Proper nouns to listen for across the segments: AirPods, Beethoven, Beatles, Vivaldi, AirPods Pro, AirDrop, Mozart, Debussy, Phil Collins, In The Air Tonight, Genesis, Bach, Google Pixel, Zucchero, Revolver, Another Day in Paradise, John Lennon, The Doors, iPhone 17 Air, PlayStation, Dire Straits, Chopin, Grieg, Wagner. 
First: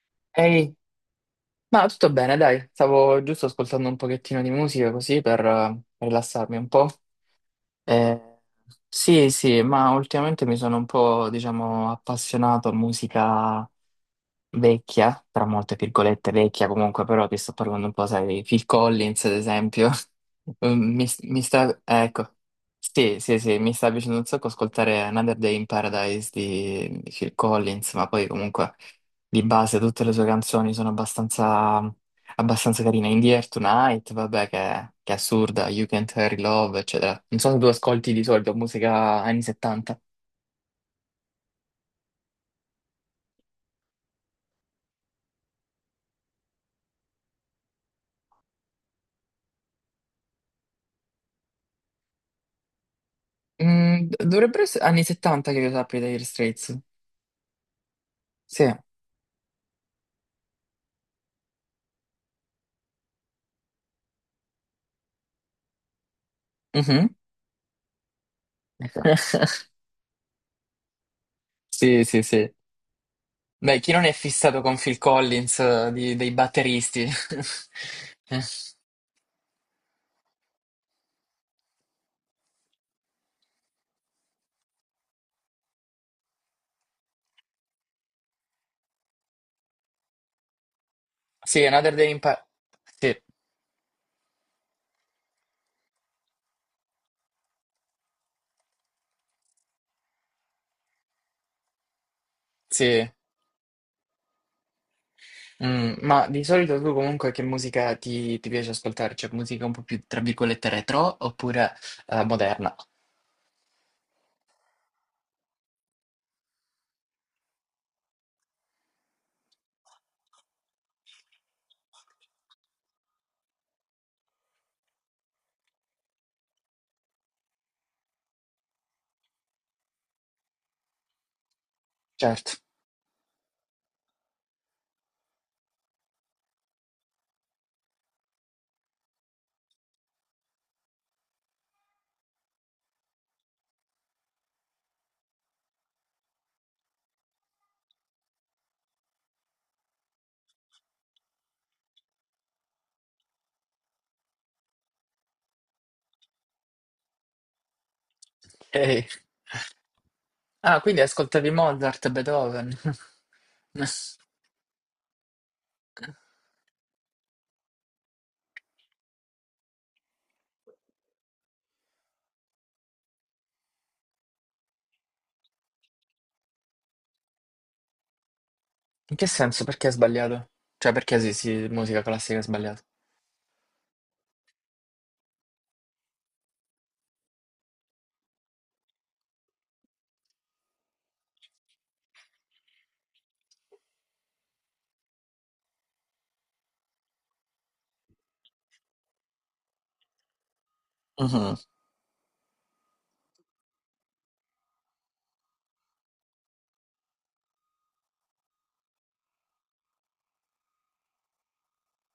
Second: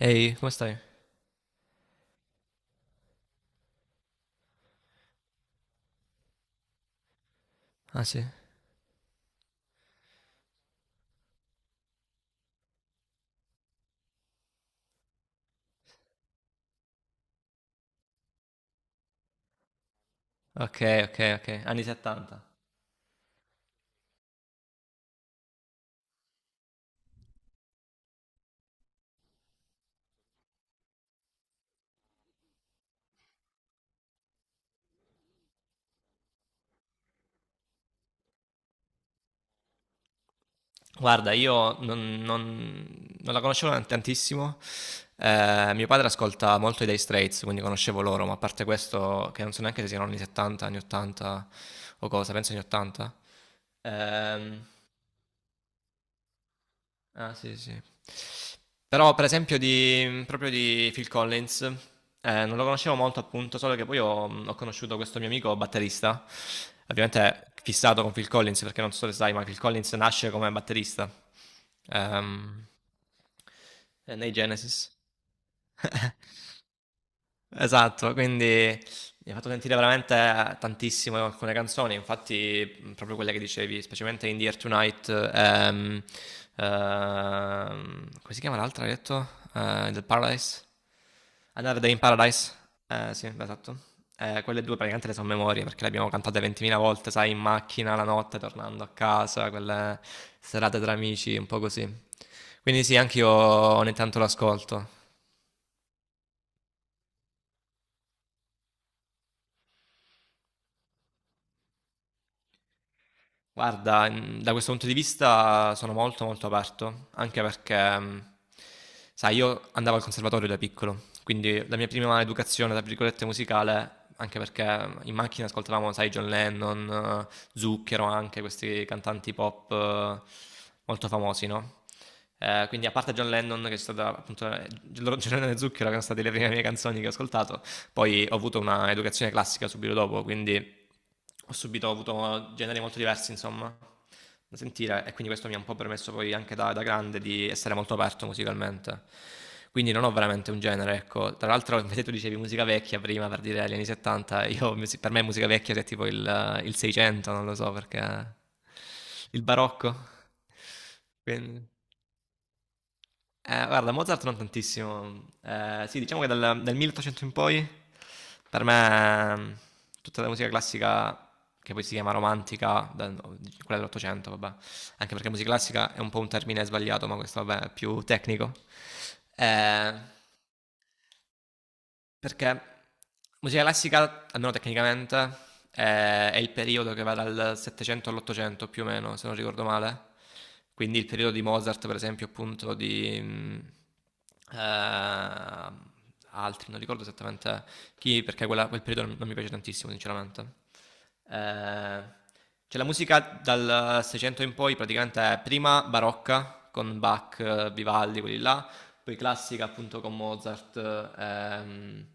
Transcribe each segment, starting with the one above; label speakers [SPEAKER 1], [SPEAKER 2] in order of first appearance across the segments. [SPEAKER 1] Ehi, come
[SPEAKER 2] Ehi,
[SPEAKER 1] stai?
[SPEAKER 2] ma tutto bene, dai, stavo giusto ascoltando un pochettino di musica così per rilassarmi un po'.
[SPEAKER 1] Ah
[SPEAKER 2] Eh,
[SPEAKER 1] sì.
[SPEAKER 2] sì, sì, ma ultimamente mi sono un po', diciamo, appassionato a musica vecchia, tra molte virgolette vecchia comunque, però ti sto parlando un po', sai, di Phil Collins ad esempio,
[SPEAKER 1] Ok,
[SPEAKER 2] Um, mi,
[SPEAKER 1] ok,
[SPEAKER 2] mi
[SPEAKER 1] ok.
[SPEAKER 2] sta,
[SPEAKER 1] Anni
[SPEAKER 2] ecco,
[SPEAKER 1] 70.
[SPEAKER 2] sì, sì, sì, mi sta piacendo un sacco ascoltare Another Day in Paradise di Phil Collins, ma poi comunque di base tutte le sue canzoni sono abbastanza, abbastanza carine, In the Air Tonight, vabbè, che è assurda, You Can't Hurry Love, eccetera. Non so se tu ascolti di solito musica anni 70.
[SPEAKER 1] Guarda, io non la conoscevo tantissimo. Mio padre ascolta molto i Day Straits, quindi conoscevo loro, ma a parte questo, che non so neanche se siano anni 70, anni 80 o cosa, penso anni 80.
[SPEAKER 2] Dovrebbero
[SPEAKER 1] Ehm,
[SPEAKER 2] essere anni 70 che io sappia degli Straits.
[SPEAKER 1] Ah, sì, sì.
[SPEAKER 2] Sì.
[SPEAKER 1] Però, per esempio, proprio di Phil Collins, non lo conoscevo molto, appunto, solo che poi ho conosciuto questo mio amico batterista,
[SPEAKER 2] Mhm.
[SPEAKER 1] ovviamente fissato con Phil Collins, perché non
[SPEAKER 2] Ecco.
[SPEAKER 1] so se sai, ma Phil Collins nasce come batterista
[SPEAKER 2] Sì, sì, sì.
[SPEAKER 1] ehm,
[SPEAKER 2] Beh, chi non è
[SPEAKER 1] nei
[SPEAKER 2] fissato con
[SPEAKER 1] Genesis.
[SPEAKER 2] Phil Collins, dei batteristi?
[SPEAKER 1] Esatto,
[SPEAKER 2] Eh,
[SPEAKER 1] quindi mi ha fatto sentire veramente tantissimo alcune canzoni, infatti proprio quelle che dicevi, specialmente In The Air Tonight, come si chiama l'altra, hai detto? Del Paradise?
[SPEAKER 2] sì,
[SPEAKER 1] Another Day
[SPEAKER 2] Another
[SPEAKER 1] in
[SPEAKER 2] Day in Pa-
[SPEAKER 1] Paradise?
[SPEAKER 2] sì,
[SPEAKER 1] Sì, esatto. Quelle due praticamente le sono memorie perché le abbiamo cantate 20.000 volte, sai, in macchina la notte, tornando a casa, quelle serate tra amici, un po' così. Quindi sì,
[SPEAKER 2] sì.
[SPEAKER 1] anche io ogni tanto l'ascolto.
[SPEAKER 2] Ma di solito tu comunque che musica ti piace ascoltare? Cioè, musica un po' più, tra virgolette, retro oppure moderna?
[SPEAKER 1] Guarda, da questo punto di vista sono molto, molto aperto, anche perché sai io andavo al conservatorio da piccolo, quindi la mia prima "educazione" tra virgolette musicale, anche perché in macchina ascoltavamo, sai, John Lennon, Zucchero anche, questi cantanti pop molto famosi, no,
[SPEAKER 2] Certo.
[SPEAKER 1] quindi a parte John Lennon che è stata appunto John Lennon e Zucchero che erano state le prime mie canzoni che ho ascoltato, poi ho avuto una educazione classica subito dopo, quindi ho avuto generi molto diversi, insomma, da sentire e quindi questo mi ha un po' permesso poi anche da grande di essere molto aperto musicalmente. Quindi non ho veramente un genere, ecco. Tra l'altro, invece tu dicevi musica vecchia prima per dire gli anni 70, per me musica vecchia è tipo il 600, non lo so perché.
[SPEAKER 2] Ehi.
[SPEAKER 1] Il barocco.
[SPEAKER 2] Ah, quindi ascoltavi
[SPEAKER 1] Quindi.
[SPEAKER 2] Mozart, Beethoven?
[SPEAKER 1] Guarda, Mozart non tantissimo. Sì, diciamo che dal 1800 in poi, per me, tutta la musica classica, che poi si chiama romantica, no, quella dell'Ottocento, vabbè, anche perché musica classica è un po' un termine sbagliato, ma questo, vabbè, è più tecnico.
[SPEAKER 2] In che senso? Perché è
[SPEAKER 1] Eh,
[SPEAKER 2] sbagliato? Cioè, perché sì, sì, musica classica è
[SPEAKER 1] perché
[SPEAKER 2] sbagliata?
[SPEAKER 1] musica classica, almeno tecnicamente, è il periodo che va dal 700 all'800 più o meno, se non ricordo male. Quindi il periodo di Mozart, per esempio, appunto, eh, altri, non ricordo esattamente chi, perché quel periodo non mi piace tantissimo, sinceramente.
[SPEAKER 2] Mhm,
[SPEAKER 1] Eh, c'è la musica dal 600 in poi, praticamente è prima barocca, con Bach, Vivaldi, quelli là, poi classica appunto con Mozart ehm,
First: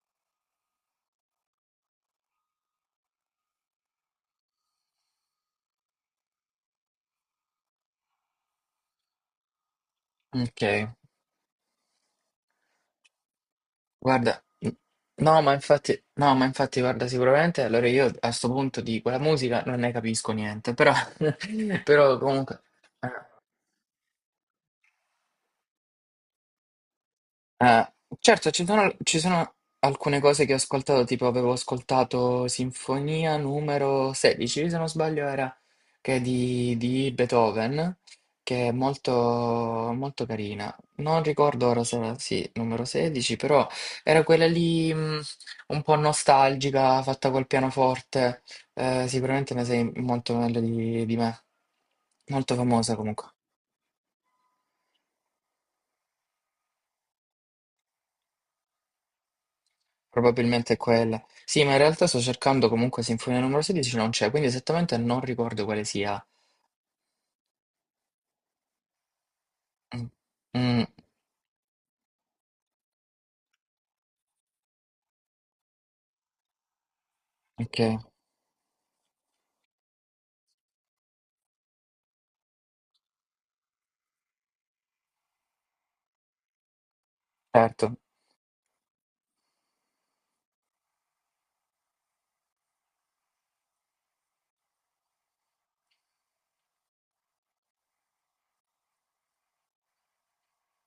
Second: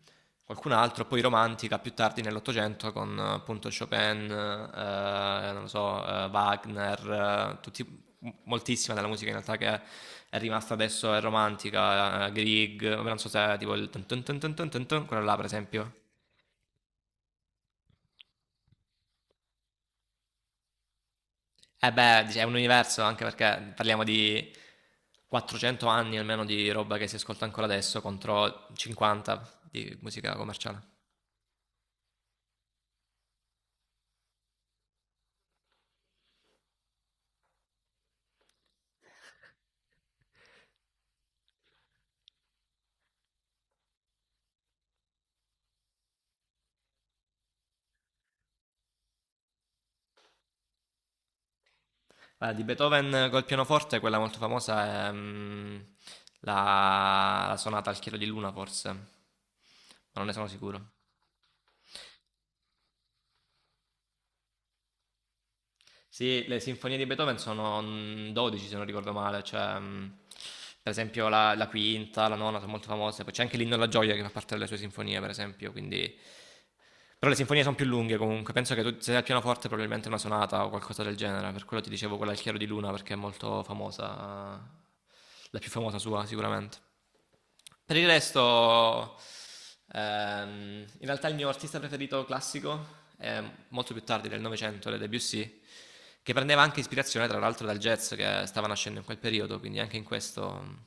[SPEAKER 1] qualcun altro, poi romantica più tardi nell'Ottocento con appunto Chopin, non lo so, Wagner, tutti, moltissima della musica in realtà che è
[SPEAKER 2] ok,
[SPEAKER 1] rimasta adesso è romantica, Grieg, non so se è tipo il tun tun tun
[SPEAKER 2] guarda,
[SPEAKER 1] tun tun tun tun, quello là
[SPEAKER 2] no,
[SPEAKER 1] per
[SPEAKER 2] ma
[SPEAKER 1] esempio.
[SPEAKER 2] infatti, no, ma infatti, guarda, sicuramente, allora io a sto punto di quella musica non ne capisco niente, però,
[SPEAKER 1] E Eh
[SPEAKER 2] però
[SPEAKER 1] beh, dice, è un
[SPEAKER 2] comunque,
[SPEAKER 1] universo
[SPEAKER 2] eh,
[SPEAKER 1] anche perché parliamo di 400 anni almeno di roba che si ascolta ancora
[SPEAKER 2] Eh,
[SPEAKER 1] adesso
[SPEAKER 2] certo, ci
[SPEAKER 1] contro
[SPEAKER 2] sono, ci sono
[SPEAKER 1] 50 di
[SPEAKER 2] alcune
[SPEAKER 1] musica
[SPEAKER 2] cose che ho
[SPEAKER 1] commerciale.
[SPEAKER 2] ascoltato, tipo avevo ascoltato Sinfonia numero 16, se non sbaglio era, che è di Beethoven, che è molto, molto carina. Non ricordo ora se era, sì, numero 16, però era quella lì un po' nostalgica, fatta col pianoforte. Sicuramente ne sei molto meglio di me. Molto
[SPEAKER 1] Guarda, di
[SPEAKER 2] famosa comunque.
[SPEAKER 1] Beethoven col pianoforte, quella molto famosa è la sonata al chiaro di luna, forse, ma non ne sono
[SPEAKER 2] Probabilmente è
[SPEAKER 1] sicuro.
[SPEAKER 2] quella. Sì, ma in realtà sto cercando comunque Sinfonia numero 16, non c'è, quindi esattamente non ricordo quale sia.
[SPEAKER 1] Sì, le sinfonie di Beethoven sono 12, se non ricordo male, cioè,
[SPEAKER 2] Mm, mm,
[SPEAKER 1] per esempio la quinta, la nona sono molto famose, poi c'è anche l'Inno alla gioia che fa parte delle sue sinfonie, per esempio, quindi. Però le sinfonie sono
[SPEAKER 2] ok,
[SPEAKER 1] più lunghe comunque, penso che tu, se sei al pianoforte probabilmente è una sonata o qualcosa del genere, per quello ti dicevo quella al chiaro di luna perché è molto famosa, la più famosa sua sicuramente. Per
[SPEAKER 2] certo.
[SPEAKER 1] il resto, ehm, in realtà il mio artista preferito classico è molto più tardi del Novecento, le Debussy, che prendeva anche ispirazione tra l'altro dal jazz che stava nascendo in quel periodo, quindi anche in questo,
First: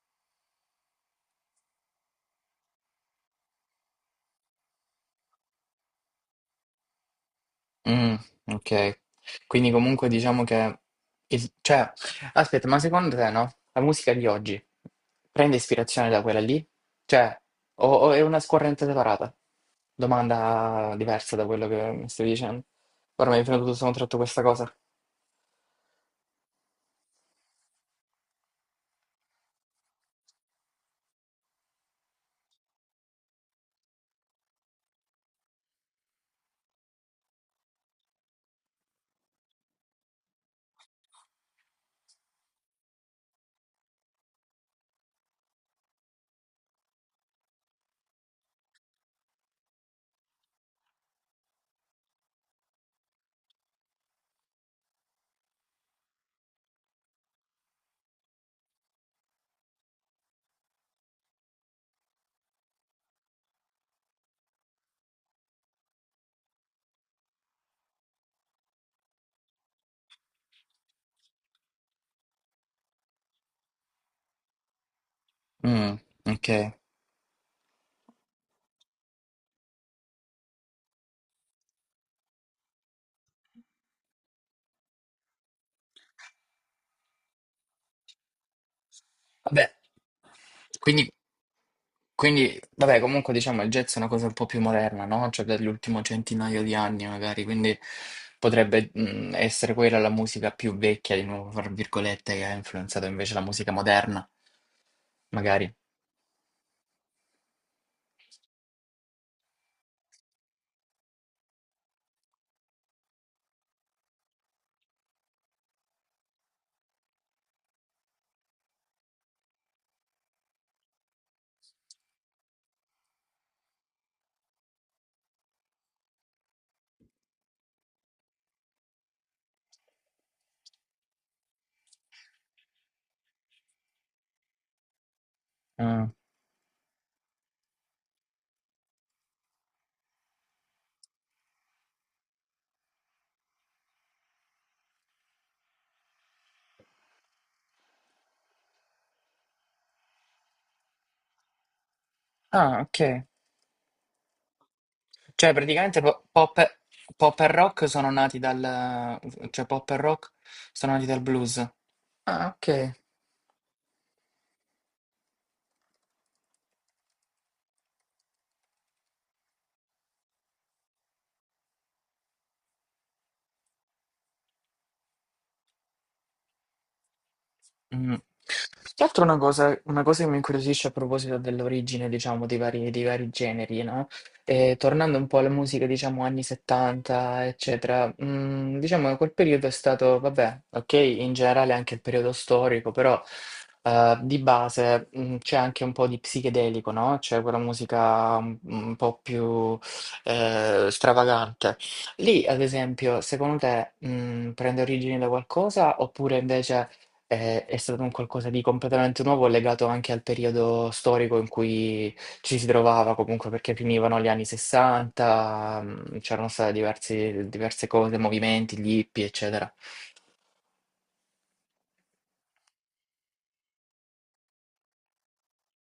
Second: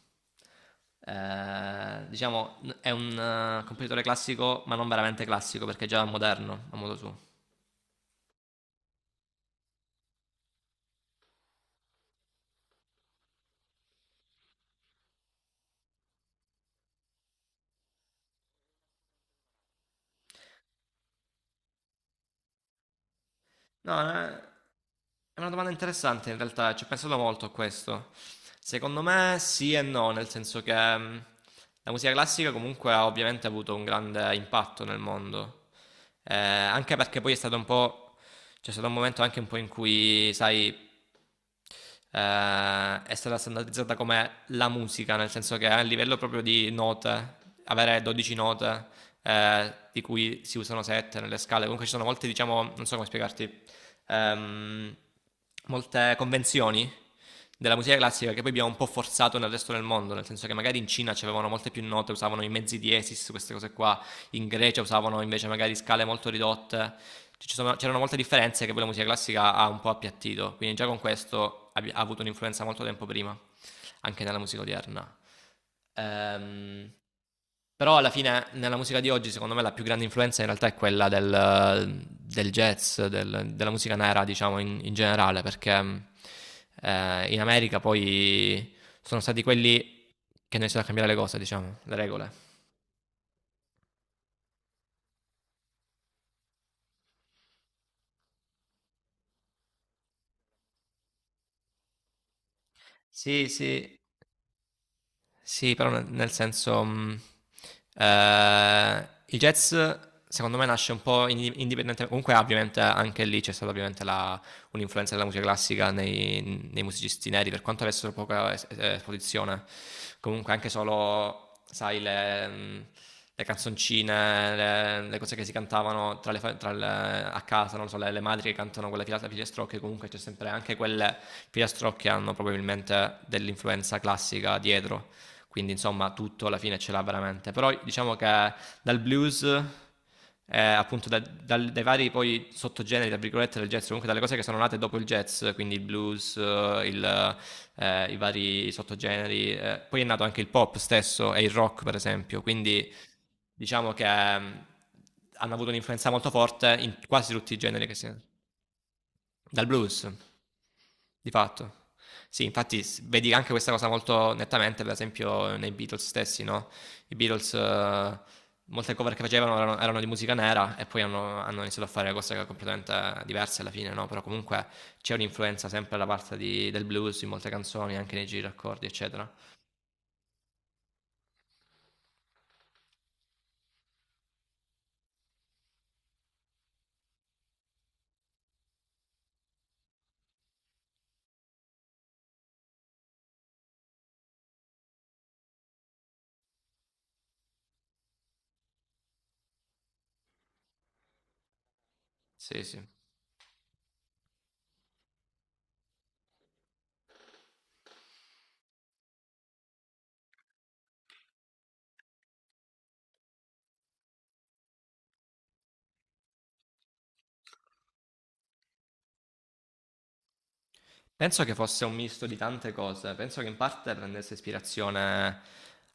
[SPEAKER 1] diciamo, è un compositore classico, ma non veramente classico perché è già moderno a modo suo.
[SPEAKER 2] Mm, ok. Quindi comunque diciamo che... cioè, aspetta, ma secondo te no? La musica di oggi prende ispirazione da quella lì? Cioè, o è una scorrente separata? Domanda diversa da quello che mi stavi dicendo. Ora mi è venuto tutto
[SPEAKER 1] No,
[SPEAKER 2] sottratto questa cosa.
[SPEAKER 1] è una domanda interessante in realtà, ci ho pensato molto a questo. Secondo me sì e no, nel senso che mm, la musica classica comunque ha ovviamente avuto un grande impatto nel mondo. Anche perché poi è stato un po', c'è stato un momento anche un po' in cui, sai, è stata standardizzata come la musica, nel senso che a livello proprio di note, avere 12 note, di cui si usano 7 nelle scale, comunque ci sono molte, diciamo, non so come spiegarti, ehm, molte convenzioni della musica classica che poi abbiamo un po' forzato nel resto del mondo, nel senso che magari in Cina ci avevano molte più note, usavano i mezzi diesis, queste cose qua, in Grecia usavano invece magari scale molto ridotte. C'erano molte differenze che poi la musica classica ha un po' appiattito, quindi già con questo ha avuto un'influenza molto tempo prima, anche nella musica odierna.
[SPEAKER 2] Mm, ok.
[SPEAKER 1] Ehm, però alla fine nella musica di oggi, secondo me, la più grande influenza in realtà è quella del jazz, della musica nera, diciamo, in generale, perché in America poi sono stati
[SPEAKER 2] Vabbè.
[SPEAKER 1] quelli che hanno iniziato a cambiare
[SPEAKER 2] quindi
[SPEAKER 1] le cose, diciamo, le regole.
[SPEAKER 2] Quindi, vabbè, comunque diciamo il jazz è una cosa un po' più moderna, no? Cioè dell'ultimo centinaio di anni magari, quindi potrebbe essere quella la musica più vecchia, di nuovo, fra virgolette, che ha influenzato invece la
[SPEAKER 1] Sì,
[SPEAKER 2] musica
[SPEAKER 1] sì,
[SPEAKER 2] moderna, magari.
[SPEAKER 1] sì, però nel senso, il jazz secondo me nasce un po' indipendente comunque ovviamente anche lì c'è stata ovviamente la un'influenza della musica classica nei musicisti neri, per quanto avessero poca es esposizione. Comunque anche solo, sai, le canzoncine, le cose che si cantavano tra le a casa, non lo so, le madri che cantano quella filata filastrocche, comunque c'è sempre anche quelle filastrocche che hanno probabilmente dell'influenza classica dietro, quindi
[SPEAKER 2] Mm.
[SPEAKER 1] insomma tutto alla fine ce l'ha veramente. Però diciamo che dal blues, appunto dai vari poi sottogeneri, tra virgolette, del jazz, comunque dalle cose che sono nate dopo il jazz, quindi il blues, i vari sottogeneri, poi è nato anche il pop stesso e il rock per esempio,
[SPEAKER 2] Ah,
[SPEAKER 1] quindi
[SPEAKER 2] ok.
[SPEAKER 1] diciamo che mm,
[SPEAKER 2] Cioè
[SPEAKER 1] hanno avuto
[SPEAKER 2] praticamente
[SPEAKER 1] un'influenza molto
[SPEAKER 2] pop,
[SPEAKER 1] forte in quasi
[SPEAKER 2] pop e
[SPEAKER 1] tutti i generi
[SPEAKER 2] rock
[SPEAKER 1] che si.
[SPEAKER 2] sono nati dal... cioè
[SPEAKER 1] Dal
[SPEAKER 2] pop e
[SPEAKER 1] blues,
[SPEAKER 2] rock sono nati dal
[SPEAKER 1] di
[SPEAKER 2] blues.
[SPEAKER 1] fatto. Sì,
[SPEAKER 2] Ah,
[SPEAKER 1] infatti
[SPEAKER 2] ok.
[SPEAKER 1] vedi anche questa cosa molto nettamente, per esempio, nei Beatles stessi, no? I Beatles, molte cover che facevano erano di musica nera e poi hanno iniziato a fare cose completamente diverse alla fine, no? Però comunque c'è un'influenza sempre da parte del blues in molte canzoni,
[SPEAKER 2] Mm.
[SPEAKER 1] anche nei giri d'accordi,
[SPEAKER 2] Più che altro
[SPEAKER 1] eccetera.
[SPEAKER 2] una cosa che mi incuriosisce a proposito dell'origine, diciamo, dei vari generi, no? E tornando un po' alla musica, diciamo, anni 70, eccetera, diciamo che quel periodo è stato, vabbè, ok, in generale anche il periodo storico, però di base c'è anche un po' di psichedelico, no? C'è quella musica un po' più stravagante. Lì, ad
[SPEAKER 1] Sì, sì.
[SPEAKER 2] esempio, secondo te, prende origine da qualcosa oppure invece è stato un qualcosa di completamente nuovo, legato anche al periodo storico in cui ci si trovava comunque, perché finivano gli anni 60, c'erano state diversi diverse cose, movimenti, gli hippie, eccetera.
[SPEAKER 1] Penso che fosse un misto di tante cose, penso che in parte prendesse ispirazione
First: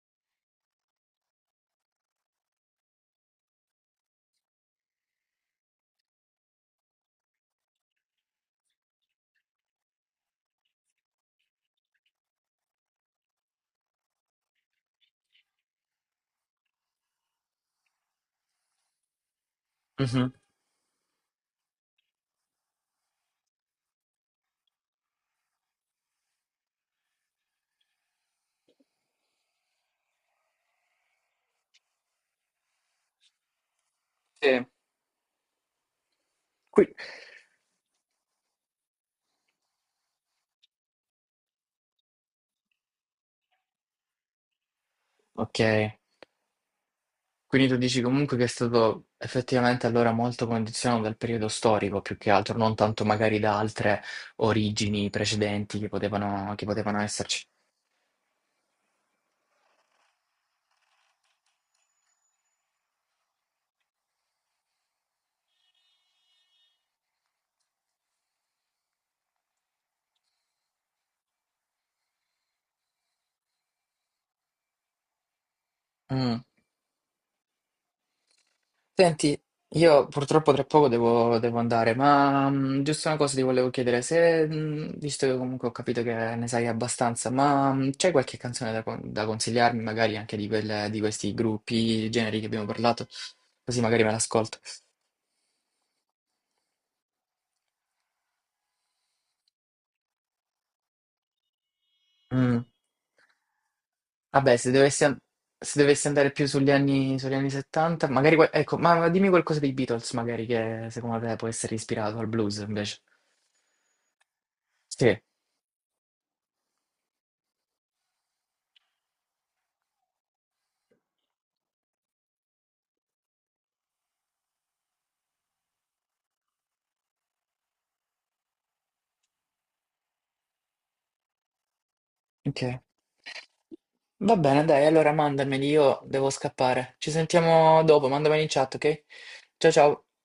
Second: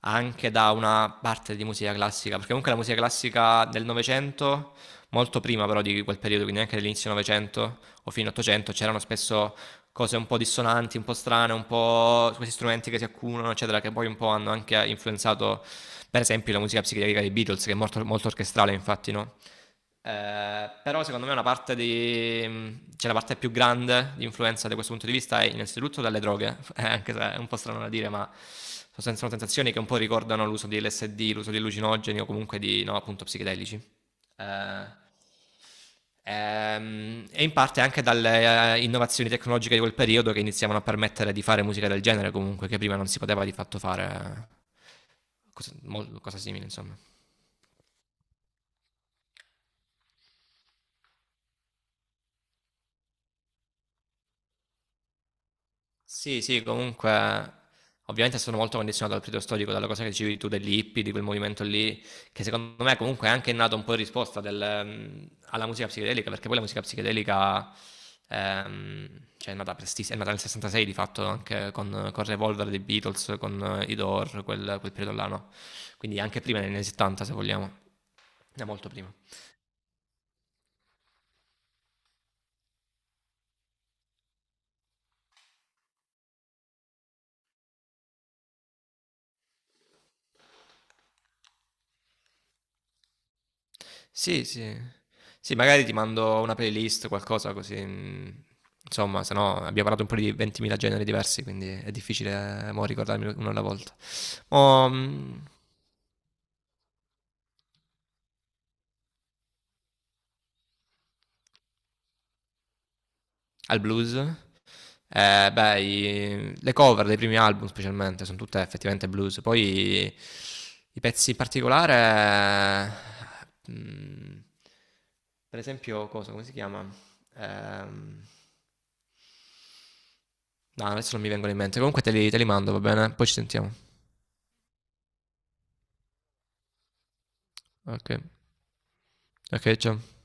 [SPEAKER 1] anche da una parte di musica classica, perché comunque la musica classica del Novecento, molto prima però di quel periodo, quindi anche dell'inizio Novecento o fino all'Ottocento, c'erano spesso cose un po' dissonanti, un po' strane, un po' questi strumenti che si accumulano, eccetera, che poi un po' hanno anche influenzato, per esempio, la musica psichedelica dei Beatles, che è molto, molto orchestrale, infatti, no?
[SPEAKER 2] Mh-mh.
[SPEAKER 1] Però secondo me cioè la parte più grande di influenza da questo punto di vista è innanzitutto dalle droghe, anche se è un po' strano da dire, ma sono sensazioni che un po' ricordano l'uso di LSD, l'uso di allucinogeni o comunque no, appunto, psichedelici.
[SPEAKER 2] Sì.
[SPEAKER 1] Eh,
[SPEAKER 2] Qui
[SPEAKER 1] e in parte anche dalle innovazioni tecnologiche di quel periodo che iniziavano a permettere di fare musica del genere comunque, che prima non si poteva di fatto fare
[SPEAKER 2] okay.
[SPEAKER 1] cosa simile, insomma.
[SPEAKER 2] Quindi tu dici comunque che è stato effettivamente allora molto condizionato dal periodo storico, più che altro, non tanto magari da altre origini precedenti che
[SPEAKER 1] Sì,
[SPEAKER 2] potevano
[SPEAKER 1] sì,
[SPEAKER 2] che potevano esserci.
[SPEAKER 1] comunque ovviamente sono molto condizionato dal periodo storico, dalla cosa che dicevi tu degli hippie, di quel movimento lì, che secondo me comunque è anche nato un po' in risposta alla musica psichedelica, perché poi la musica psichedelica cioè è nata prestissimo, è nata nel 66 di fatto, anche con Revolver dei Beatles, con i Door, quel periodo là, no? Quindi
[SPEAKER 2] Mh.
[SPEAKER 1] anche prima, negli anni 70 se vogliamo, è molto prima.
[SPEAKER 2] Senti, io purtroppo tra poco devo andare, ma giusto una cosa ti volevo chiedere, se, visto che comunque ho capito che ne sai abbastanza, ma c'è qualche canzone da, da consigliarmi, magari anche di questi gruppi, generi che abbiamo parlato, così magari me
[SPEAKER 1] Sì,
[SPEAKER 2] l'ascolto.
[SPEAKER 1] sì. Sì, magari ti mando una playlist, qualcosa così. Insomma, se no abbiamo parlato un po' di 20.000 generi diversi, quindi è
[SPEAKER 2] Mm,
[SPEAKER 1] difficile mo ricordarmi uno alla volta.
[SPEAKER 2] vabbè,
[SPEAKER 1] Mo,
[SPEAKER 2] se dovessi andare più sugli anni, 70, magari, ecco, ma dimmi qualcosa dei Beatles, magari, che secondo te può essere ispirato al blues invece.
[SPEAKER 1] al blues,
[SPEAKER 2] Sì,
[SPEAKER 1] beh, le cover dei primi album specialmente sono tutte effettivamente blues. Poi i pezzi in particolare, eh, mm, per esempio, cosa, come si chiama? Ehm, No, adesso non mi vengono in mente. Comunque te li
[SPEAKER 2] ok.
[SPEAKER 1] mando, va bene? Poi ci sentiamo.
[SPEAKER 2] Va bene, dai, allora mandameli, io devo scappare. Ci sentiamo dopo,
[SPEAKER 1] Ok,
[SPEAKER 2] mandameli in chat, ok? Ciao
[SPEAKER 1] ok,
[SPEAKER 2] ciao.
[SPEAKER 1] ciao.